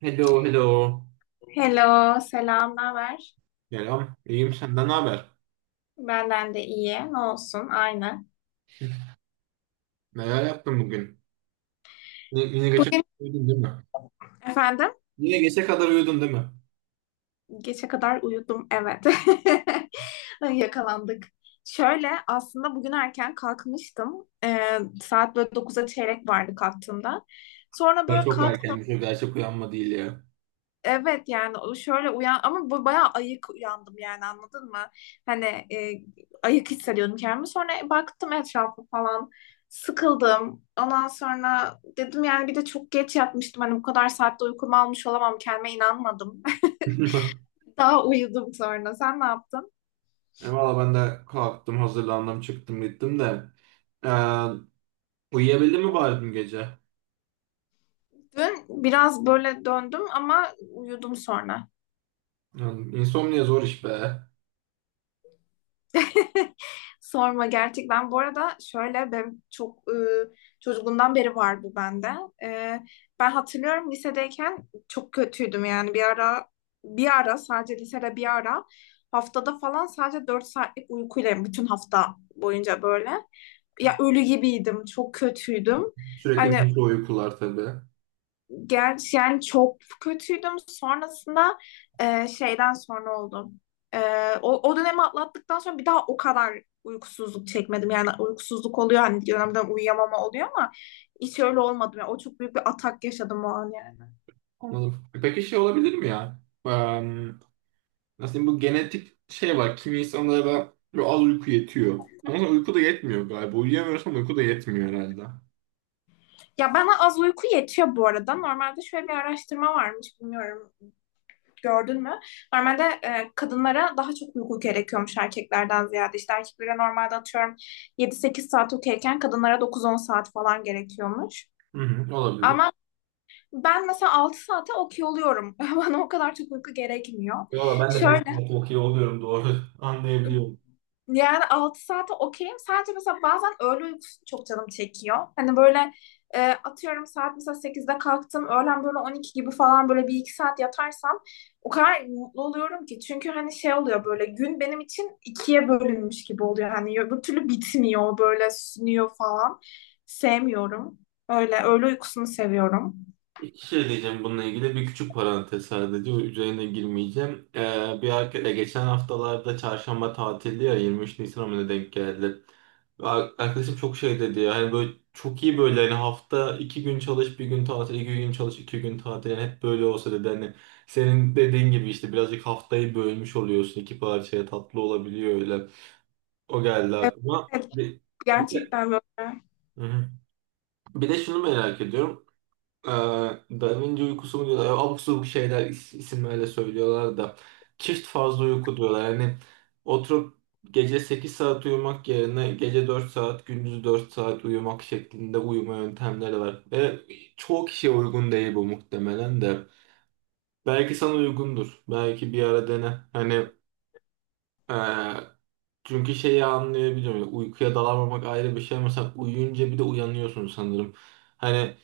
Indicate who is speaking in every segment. Speaker 1: Hello, hello.
Speaker 2: Hello, selam, ne haber?
Speaker 1: Selam. İyiyim, senden ne haber?
Speaker 2: Benden de iyi, ne olsun, aynı.
Speaker 1: Neler yaptın bugün? Yine gece kadar
Speaker 2: Bugün
Speaker 1: uyudun, değil mi?
Speaker 2: efendim,
Speaker 1: Yine gece kadar uyudun, değil mi?
Speaker 2: geçe kadar uyudum, evet. Yakalandık. Şöyle, aslında bugün erken kalkmıştım. Saat böyle 9'a çeyrek vardı kalktığımda. Sonra
Speaker 1: Ya
Speaker 2: böyle
Speaker 1: çok
Speaker 2: kalk.
Speaker 1: erkenmiş, o gerçek uyanma değil ya.
Speaker 2: Evet, yani o şöyle uyan ama bu bayağı ayık uyandım, yani anladın mı? Hani ayık hissediyordum kendimi. Sonra baktım etrafa falan, sıkıldım. Ondan sonra dedim, yani bir de çok geç yatmıştım. Hani bu kadar saatte uykumu almış olamam, kendime inanmadım. Daha uyudum sonra. Sen ne yaptın?
Speaker 1: Valla ben de kalktım, hazırlandım, çıktım, gittim de. Ee, uyuyabildin mi bari dün gece?
Speaker 2: Dün biraz böyle döndüm ama uyudum sonra.
Speaker 1: Yani insomnia zor iş be.
Speaker 2: Sorma gerçekten. Bu arada şöyle benim çok çocukluğumdan beri var bu bende. E, Ben hatırlıyorum lisedeyken çok kötüydüm, yani bir ara sadece lisede bir ara haftada falan sadece 4 saatlik uykuyla bütün hafta boyunca böyle ya ölü gibiydim, çok kötüydüm.
Speaker 1: Sürekli
Speaker 2: Hani.
Speaker 1: mikro uykular tabii.
Speaker 2: Gerçi yani çok kötüydüm. Sonrasında şeyden sonra oldum. E, o dönemi atlattıktan sonra bir daha o kadar uykusuzluk çekmedim. Yani uykusuzluk oluyor, hani dönemden uyuyamama oluyor ama hiç öyle olmadı. Yani o çok büyük bir atak yaşadım o an, yani.
Speaker 1: Anladım. Peki şey olabilir mi ya? Nasıl diyeyim, bu genetik şey var. Kimi insanlara böyle az uyku yetiyor. Ama sonra uyku da yetmiyor galiba. Uyuyamıyorsan uyku da yetmiyor herhalde.
Speaker 2: Ya bana az uyku yetiyor bu arada. Normalde şöyle bir araştırma varmış, bilmiyorum, gördün mü? Normalde kadınlara daha çok uyku gerekiyormuş erkeklerden ziyade. İşte erkeklere normalde atıyorum 7-8 saat okeyken kadınlara 9-10 saat falan gerekiyormuş.
Speaker 1: Hı hı, olabilir.
Speaker 2: Ama ben mesela 6 saate okey oluyorum. Bana o kadar çok uyku gerekmiyor.
Speaker 1: Valla ben de
Speaker 2: Şöyle
Speaker 1: Backstreet Hockey oluyorum, doğru. Anlayabiliyorum.
Speaker 2: yani 6 saate okeyim. Sadece mesela bazen öğle uykusu çok canım çekiyor. Hani böyle atıyorum saat mesela 8'de kalktım. Öğlen böyle 12 gibi falan böyle 1-2 saat yatarsam o kadar mutlu oluyorum ki. Çünkü hani şey oluyor, böyle gün benim için ikiye bölünmüş gibi oluyor. Hani öbür türlü bitmiyor, böyle sünüyor falan. Sevmiyorum. Öyle öğle uykusunu seviyorum.
Speaker 1: İki şey diyeceğim bununla ilgili. Bir küçük parantez sadece. O üzerine girmeyeceğim. Bir arkadaş, geçen haftalarda çarşamba tatildi ya, 23 Nisan'a mı ne denk geldi. Ve arkadaşım çok şey dedi ya. Hani böyle çok iyi, böyle hani hafta 2 gün çalış bir gün tatil, 2 gün çalış 2 gün tatil, yani hep böyle olsa dedi, hani senin dediğin gibi işte birazcık haftayı bölmüş oluyorsun iki parçaya, tatlı olabiliyor öyle. O geldi
Speaker 2: Evet,
Speaker 1: aklıma.
Speaker 2: evet,
Speaker 1: Bir de,
Speaker 2: gerçekten böyle.
Speaker 1: hı hı. Bir de şunu merak ediyorum, ee, Da Vinci uykusu mu diyorlar? Abuk sabuk şeyler, isimlerle söylüyorlar da. Çift fazla uyku diyorlar. Yani oturup gece 8 saat uyumak yerine gece 4 saat, gündüz 4 saat uyumak şeklinde uyuma yöntemleri var. Ve çoğu kişiye uygun değil bu muhtemelen de. Belki sana uygundur. Belki bir ara dene. Hani ee, çünkü şeyi anlayabiliyorum. Uykuya dalamamak ayrı bir şey. Mesela uyuyunca bir de uyanıyorsun sanırım. Hani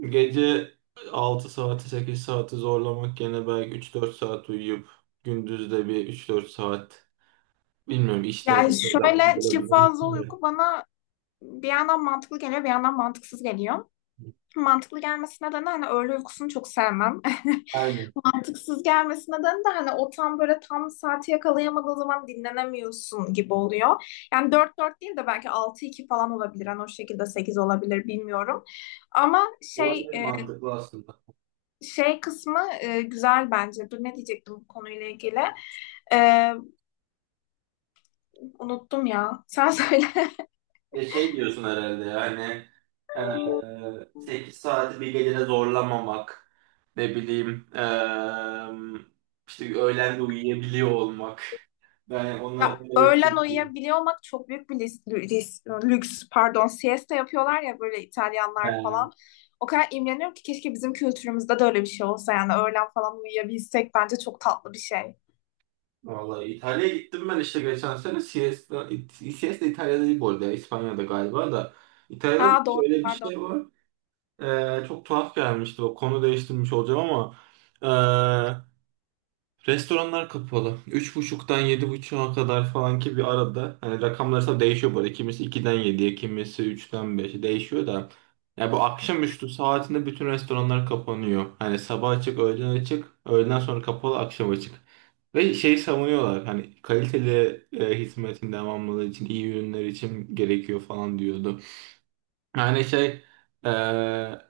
Speaker 1: gece 6 saati, 8 saati zorlamak, gene belki 3-4 saat uyuyup gündüz de bir 3-4 saat, bilmiyorum, işten
Speaker 2: Yani
Speaker 1: geçerden
Speaker 2: şöyle çift
Speaker 1: olabilir
Speaker 2: fazla
Speaker 1: de.
Speaker 2: uyku bana bir yandan mantıklı geliyor, bir yandan mantıksız geliyor. Mantıklı gelmesi nedeni hani öğle uykusunu çok sevmem.
Speaker 1: Aynen.
Speaker 2: Mantıksız gelmesi nedeni de hani o tam böyle tam saati yakalayamadığın zaman dinlenemiyorsun gibi oluyor. Yani dört dört değil de belki altı iki falan olabilir. Hani o şekilde 8 olabilir, bilmiyorum. Ama şey
Speaker 1: Olabilir, mantıklı aslında.
Speaker 2: şey kısmı güzel bence. Dur, ne diyecektim bu konuyla ilgili? E, Unuttum ya. Sen söyle.
Speaker 1: Ve şey diyorsun herhalde yani, 8 saati bir gecede zorlamamak, ne bileyim işte öğlen de uyuyabiliyor olmak. Ben onları,
Speaker 2: Ya
Speaker 1: onları
Speaker 2: öğlen uyuyabiliyor olmak çok büyük bir lüks. Pardon, siesta yapıyorlar ya, böyle İtalyanlar falan. O kadar imreniyorum ki, keşke bizim kültürümüzde de öyle bir şey olsa, yani öğlen falan uyuyabilsek bence çok tatlı bir şey.
Speaker 1: vallahi İtalya'ya gittim ben, işte geçen sene. Siesta İtalya'da değil bu arada. İspanya'da galiba da. İtalya'da
Speaker 2: Ha
Speaker 1: da
Speaker 2: doğru,
Speaker 1: şöyle bir
Speaker 2: pardon.
Speaker 1: şey var. Çok tuhaf gelmişti. O, konu değiştirmiş olacağım ama. ee, Restoranlar kapalı. Üç buçuktan 7.30'a kadar falan, ki bir arada. Hani rakamlar tabii değişiyor böyle. Kimisi 2'den 7'ye, kimisi 3'ten 5'e değişiyor da. Ya bu akşamüstü saatinde bütün restoranlar kapanıyor. Hani sabah açık, öğlen açık, öğleden sonra kapalı, akşam açık. Ve şeyi savunuyorlar hani kaliteli, hizmetin devamlılığı için, iyi ürünler için gerekiyor falan diyordu. Yani şey, eee,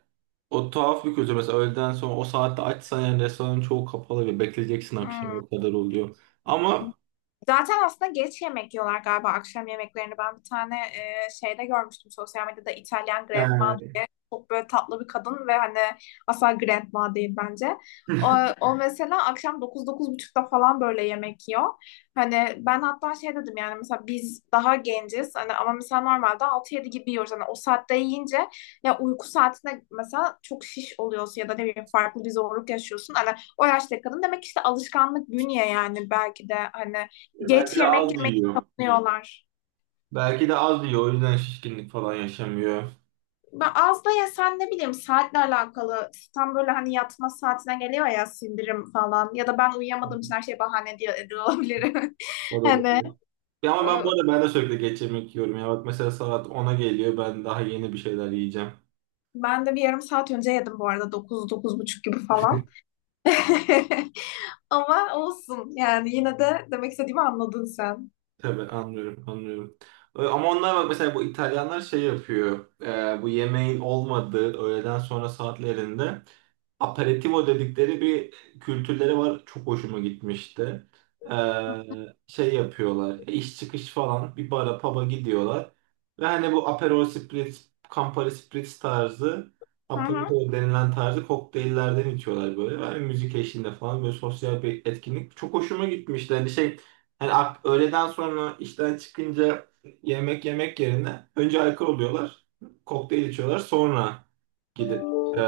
Speaker 1: o tuhaf bir kültür. Mesela öğleden sonra o saatte açsan yani restoranın çoğu kapalı ve bekleyeceksin
Speaker 2: Hmm.
Speaker 1: akşama kadar oluyor. Ama
Speaker 2: Zaten aslında geç yemek yiyorlar galiba akşam yemeklerini. Ben bir tane şeyde görmüştüm sosyal medyada, İtalyan Grandma
Speaker 1: eee,
Speaker 2: diye. Çok böyle tatlı bir kadın ve hani asla Grandma değil bence. O, o mesela akşam 9-9 buçukta falan böyle yemek yiyor. Hani ben hatta şey dedim, yani mesela biz daha genciz hani ama mesela normalde 6-7 gibi yiyoruz. Hani o saatte yiyince ya uyku saatinde mesela çok şiş oluyorsun ya da ne bileyim farklı bir zorluk yaşıyorsun. Hani o yaşta kadın, demek ki işte alışkanlık, bünye, yani belki de hani
Speaker 1: belki
Speaker 2: geç
Speaker 1: de
Speaker 2: yemek
Speaker 1: az
Speaker 2: yemeyi
Speaker 1: yiyor.
Speaker 2: savunuyorlar.
Speaker 1: Belki de az yiyor. O yüzden şişkinlik falan yaşamıyor.
Speaker 2: Ben az da yesen ne bileyim, saatle alakalı. Tam böyle hani yatma saatine geliyor ya sindirim falan. Ya da ben uyuyamadığım için her şey bahane diye ediyor olabilirim.
Speaker 1: O da
Speaker 2: Hani
Speaker 1: olabilir. Ya
Speaker 2: e,
Speaker 1: ama ben bu arada ben de sürekli geç yemek yiyorum. Ya bak, mesela saat 10'a geliyor. Ben daha yeni bir şeyler yiyeceğim.
Speaker 2: ben de bir yarım saat önce yedim bu arada. 9 buçuk gibi falan. Ama olsun, yani yine de demek istediğimi anladın sen.
Speaker 1: Tabii anlıyorum, anlıyorum. Ama onlar bak mesela, bu İtalyanlar şey yapıyor. Bu yemeğin olmadığı öğleden sonra saatlerinde aperitivo dedikleri bir kültürleri var. Çok hoşuma gitmişti. Ee, şey yapıyorlar. E, iş çıkış falan bir bara, pub'a gidiyorlar. Ve hani bu Aperol Spritz, Campari Spritz tarzı,
Speaker 2: Hı hı.
Speaker 1: Aperol denilen tarzı kokteyllerden içiyorlar böyle. Yani müzik eşliğinde falan böyle sosyal bir etkinlik. Çok hoşuma gitmişti. Hani şey, hani öğleden sonra işten çıkınca yemek yemek yerine önce alkol oluyorlar. Kokteyl içiyorlar. Sonra gidip ee,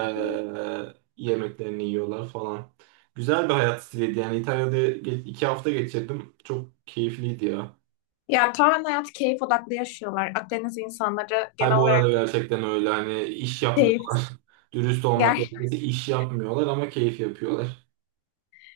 Speaker 1: yemeklerini yiyorlar falan. Güzel bir hayat stiliydi. Yani İtalya'da 2 hafta geçirdim. Çok keyifliydi ya.
Speaker 2: Ya tamamen hayatı keyif odaklı yaşıyorlar. Akdeniz insanları
Speaker 1: Hay,
Speaker 2: genel
Speaker 1: bu arada
Speaker 2: olarak
Speaker 1: gerçekten öyle. Hani iş
Speaker 2: keyif.
Speaker 1: yapmıyorlar. Dürüst olmak gerekirse iş yapmıyorlar ama keyif yapıyorlar.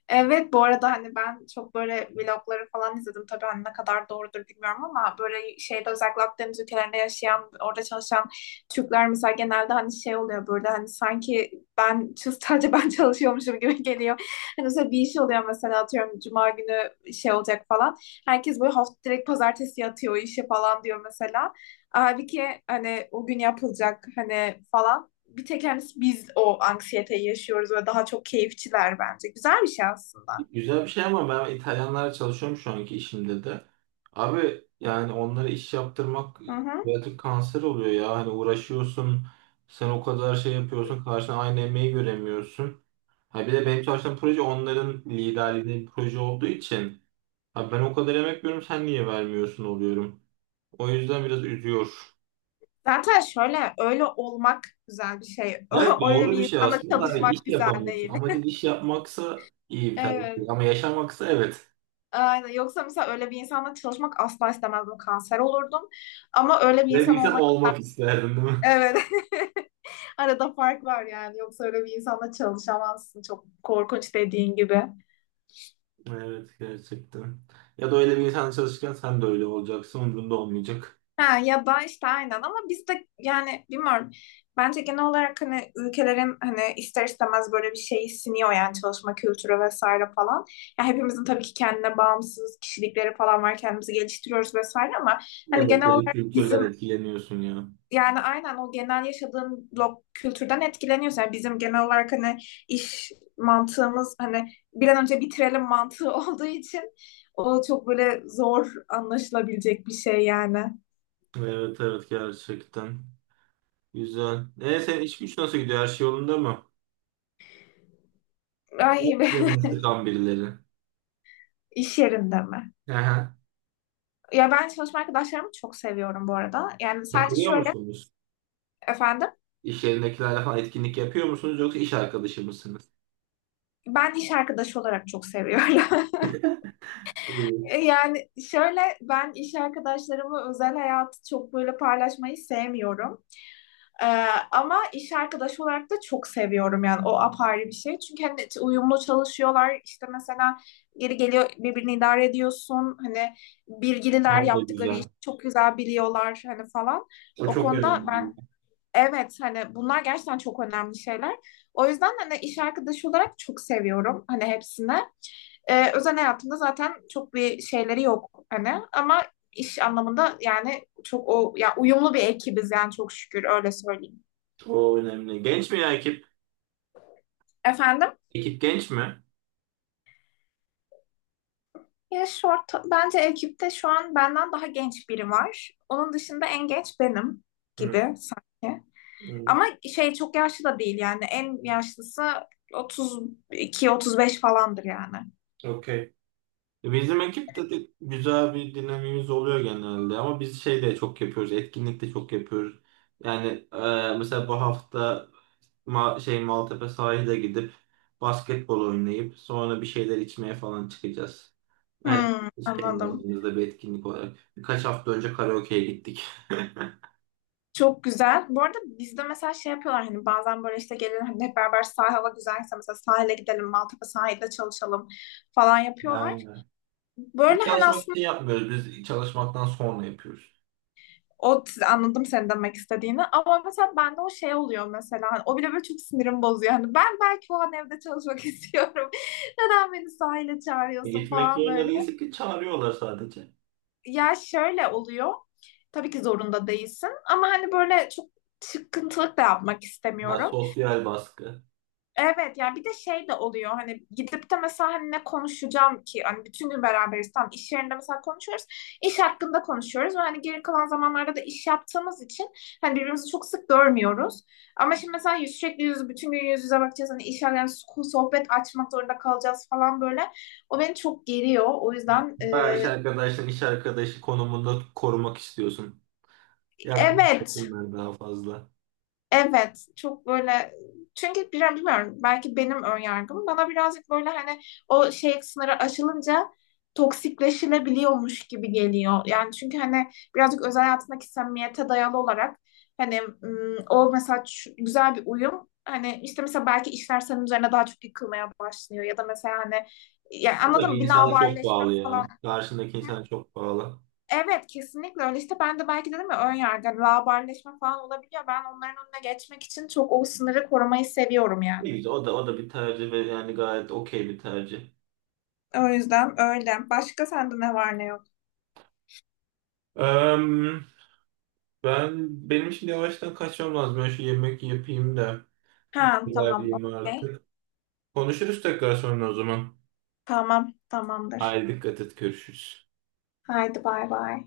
Speaker 2: Evet, bu arada hani ben çok böyle vlogları falan izledim. Tabii hani ne kadar doğrudur bilmiyorum, ama böyle şeyde özellikle Akdeniz ülkelerinde yaşayan, orada çalışan Türkler mesela genelde hani şey oluyor böyle, hani sanki ben sadece ben çalışıyormuşum gibi geliyor. Hani mesela bir iş oluyor, mesela atıyorum cuma günü şey olacak falan. Herkes böyle hafta direkt pazartesi yatıyor o işe falan diyor mesela. Halbuki hani o gün yapılacak hani falan, bir tek hani biz o anksiyeteyi yaşıyoruz ve daha çok keyifçiler bence. Güzel bir şey aslında.
Speaker 1: Güzel bir şey ama ben İtalyanlarla çalışıyorum şu anki işimde de. Abi yani onlara iş yaptırmak
Speaker 2: Hı hı.
Speaker 1: birazcık kanser oluyor ya. Hani uğraşıyorsun. Sen o kadar şey yapıyorsun. Karşına aynı emeği göremiyorsun. Ha, bir de benim çalıştığım proje onların liderliğinde bir proje olduğu için, abi ben o kadar emek veriyorum, sen niye vermiyorsun oluyorum. O yüzden biraz üzüyor.
Speaker 2: Zaten şöyle öyle olmak güzel bir şey.
Speaker 1: Evet,
Speaker 2: Öyle
Speaker 1: doğru bir
Speaker 2: bir
Speaker 1: şey
Speaker 2: insanla
Speaker 1: aslında da hani iş
Speaker 2: çalışmak güzel
Speaker 1: yapamıyorsun.
Speaker 2: değil.
Speaker 1: Amacın iş yapmaksa iyi bir tercih değil.
Speaker 2: Evet.
Speaker 1: Ama yaşamaksa evet.
Speaker 2: Aynen. Yoksa mesela öyle bir insanla çalışmak asla istemezdim. Kanser olurdum. Ama öyle bir
Speaker 1: Ve bir
Speaker 2: insan
Speaker 1: insan
Speaker 2: olmak.
Speaker 1: olmak isterdim, değil mi?
Speaker 2: Evet. Arada fark var yani. Yoksa öyle bir insanla çalışamazsın. Çok korkunç, dediğin gibi.
Speaker 1: Evet, gerçekten. Ya da öyle bir insan çalışırken sen de öyle olacaksın. Umurunda olmayacak.
Speaker 2: Ha, ya da işte aynen, ama biz de yani bilmiyorum. Bence genel olarak hani ülkelerin hani ister istemez böyle bir şeyi siniyor, yani çalışma kültürü vesaire falan. Ya hepimizin tabii ki kendine bağımsız kişilikleri falan var. Kendimizi geliştiriyoruz vesaire ama hani
Speaker 1: Evet
Speaker 2: genel
Speaker 1: de
Speaker 2: olarak
Speaker 1: kültürler,
Speaker 2: bizim,
Speaker 1: etkileniyorsun ya.
Speaker 2: yani aynen o genel yaşadığın kültürden etkileniyoruz. Yani bizim genel olarak hani iş mantığımız hani bir an önce bitirelim mantığı olduğu için o çok böyle zor anlaşılabilecek bir şey yani.
Speaker 1: Evet, evet, gerçekten. Güzel. Senin iş güç nasıl gidiyor? Her şey yolunda mı?
Speaker 2: Ay.
Speaker 1: Yok, canını sıkan birileri.
Speaker 2: İş yerinde mi?
Speaker 1: Hı hı.
Speaker 2: Ya ben çalışma arkadaşlarımı çok seviyorum bu arada. Yani sadece
Speaker 1: Takılıyor
Speaker 2: şöyle
Speaker 1: musunuz?
Speaker 2: efendim
Speaker 1: İş yerindekilerle falan etkinlik yapıyor musunuz, yoksa iş arkadaşı mısınız?
Speaker 2: ben iş arkadaşı olarak çok seviyorum.
Speaker 1: Değil.
Speaker 2: Yani şöyle ben iş arkadaşlarımı özel hayatı çok böyle paylaşmayı sevmiyorum. Ee, Ama iş arkadaşı olarak da çok seviyorum yani, o apayrı bir şey. Çünkü hani uyumlu çalışıyorlar, işte mesela geri geliyor, birbirini idare ediyorsun. Hani
Speaker 1: Ha,
Speaker 2: bilgililer,
Speaker 1: o da
Speaker 2: yaptıkları işi
Speaker 1: güzel.
Speaker 2: çok güzel biliyorlar hani falan.
Speaker 1: O
Speaker 2: O
Speaker 1: çok önemli.
Speaker 2: konuda
Speaker 1: Önemli.
Speaker 2: ben. Evet, hani bunlar gerçekten çok önemli şeyler. O yüzden hani iş arkadaşı olarak çok seviyorum hani hepsini. Özel hayatımda zaten çok bir şeyleri yok hani, ama iş anlamında yani çok o ya uyumlu bir ekibiz yani, çok şükür öyle söyleyeyim.
Speaker 1: O önemli. Genç mi ya ekip?
Speaker 2: Efendim?
Speaker 1: Ekip genç mi?
Speaker 2: Ya short bence ekipte şu an benden daha genç biri var. Onun dışında en genç benim
Speaker 1: Hı,
Speaker 2: gibi sanki.
Speaker 1: hı.
Speaker 2: Ama şey çok yaşlı da değil yani en yaşlısı 32-35 falandır yani.
Speaker 1: Okey. Bizim ekipte de güzel bir dinamiğimiz oluyor genelde, ama biz şey de çok yapıyoruz, etkinlik de çok yapıyoruz. Yani mesela bu hafta Ma şey Maltepe sahile gidip basketbol oynayıp sonra bir şeyler içmeye falan çıkacağız. Yani
Speaker 2: Hmm,
Speaker 1: biz kendi
Speaker 2: anladım.
Speaker 1: aramızda bir etkinlik olarak. Birkaç hafta önce karaoke'ye gittik.
Speaker 2: Çok güzel. Bu arada bizde mesela şey yapıyorlar hani bazen böyle işte gelin hani hep beraber sahil, hava güzelse mesela sahile gidelim, Maltepe sahilde çalışalım falan yapıyorlar.
Speaker 1: Yani biz
Speaker 2: Böyle hani
Speaker 1: çalışmak
Speaker 2: aslında
Speaker 1: için yapmıyoruz. Biz çalışmaktan sonra yapıyoruz.
Speaker 2: o anladım senin demek istediğini, ama mesela bende o şey oluyor, mesela hani o bile böyle çok sinirim bozuyor. Hani ben belki o an evde çalışmak istiyorum. Neden beni sahile çağırıyorsun
Speaker 1: Gitmek
Speaker 2: falan
Speaker 1: yerine
Speaker 2: böyle.
Speaker 1: değilse ki, çağırıyorlar sadece.
Speaker 2: Ya şöyle oluyor. Tabii ki zorunda değilsin ama hani böyle çok çıkıntılık da yapmak
Speaker 1: Ya,
Speaker 2: istemiyorum.
Speaker 1: sosyal baskı.
Speaker 2: Evet yani bir de şey de oluyor, hani gidip de mesela hani ne konuşacağım ki, hani bütün gün beraberiz, tam iş yerinde mesela konuşuyoruz, iş hakkında konuşuyoruz ve hani geri kalan zamanlarda da iş yaptığımız için hani birbirimizi çok sık görmüyoruz, ama şimdi mesela sürekli yüz bütün gün yüz yüze bakacağız hani iş yani sohbet açmak zorunda kalacağız falan böyle, o beni çok geriyor, o yüzden
Speaker 1: Bayağı iş arkadaşını iş arkadaşı konumunda korumak istiyorsun.
Speaker 2: evet.
Speaker 1: Yaklaşmasınlar daha fazla.
Speaker 2: Evet, çok böyle, çünkü biraz bilmiyorum belki benim ön yargım, bana birazcık böyle hani o şey, sınırı aşılınca toksikleşilebiliyormuş gibi geliyor. Yani çünkü hani birazcık özel hayatındaki samimiyete dayalı olarak hani o mesela güzel bir uyum hani, işte mesela belki işler senin üzerine daha çok yıkılmaya başlıyor ya da mesela hani yani anladın
Speaker 1: Tabii
Speaker 2: mı, bir
Speaker 1: insana çok
Speaker 2: laubalileşme
Speaker 1: bağlı
Speaker 2: falan.
Speaker 1: ya. Karşındaki insana çok bağlı.
Speaker 2: Evet, kesinlikle öyle. İşte ben de belki dedim ya, ön yargı hani laubalileşme falan olabiliyor. Ben onların önüne geçmek için çok o sınırı korumayı seviyorum
Speaker 1: Ne
Speaker 2: yani.
Speaker 1: güzel. O da bir tercih ve yani gayet okey bir tercih.
Speaker 2: O yüzden öyle. Başka sende ne var ne yok?
Speaker 1: Eee, benim şimdi yavaştan kaçmam lazım. Ben şu yemek yapayım da
Speaker 2: Ha tamam,
Speaker 1: ilerleyeyim
Speaker 2: okey.
Speaker 1: artık. Konuşuruz tekrar sonra o zaman.
Speaker 2: Tamam, tamamdır.
Speaker 1: Haydi dikkat et. Görüşürüz.
Speaker 2: Haydi, bay bay.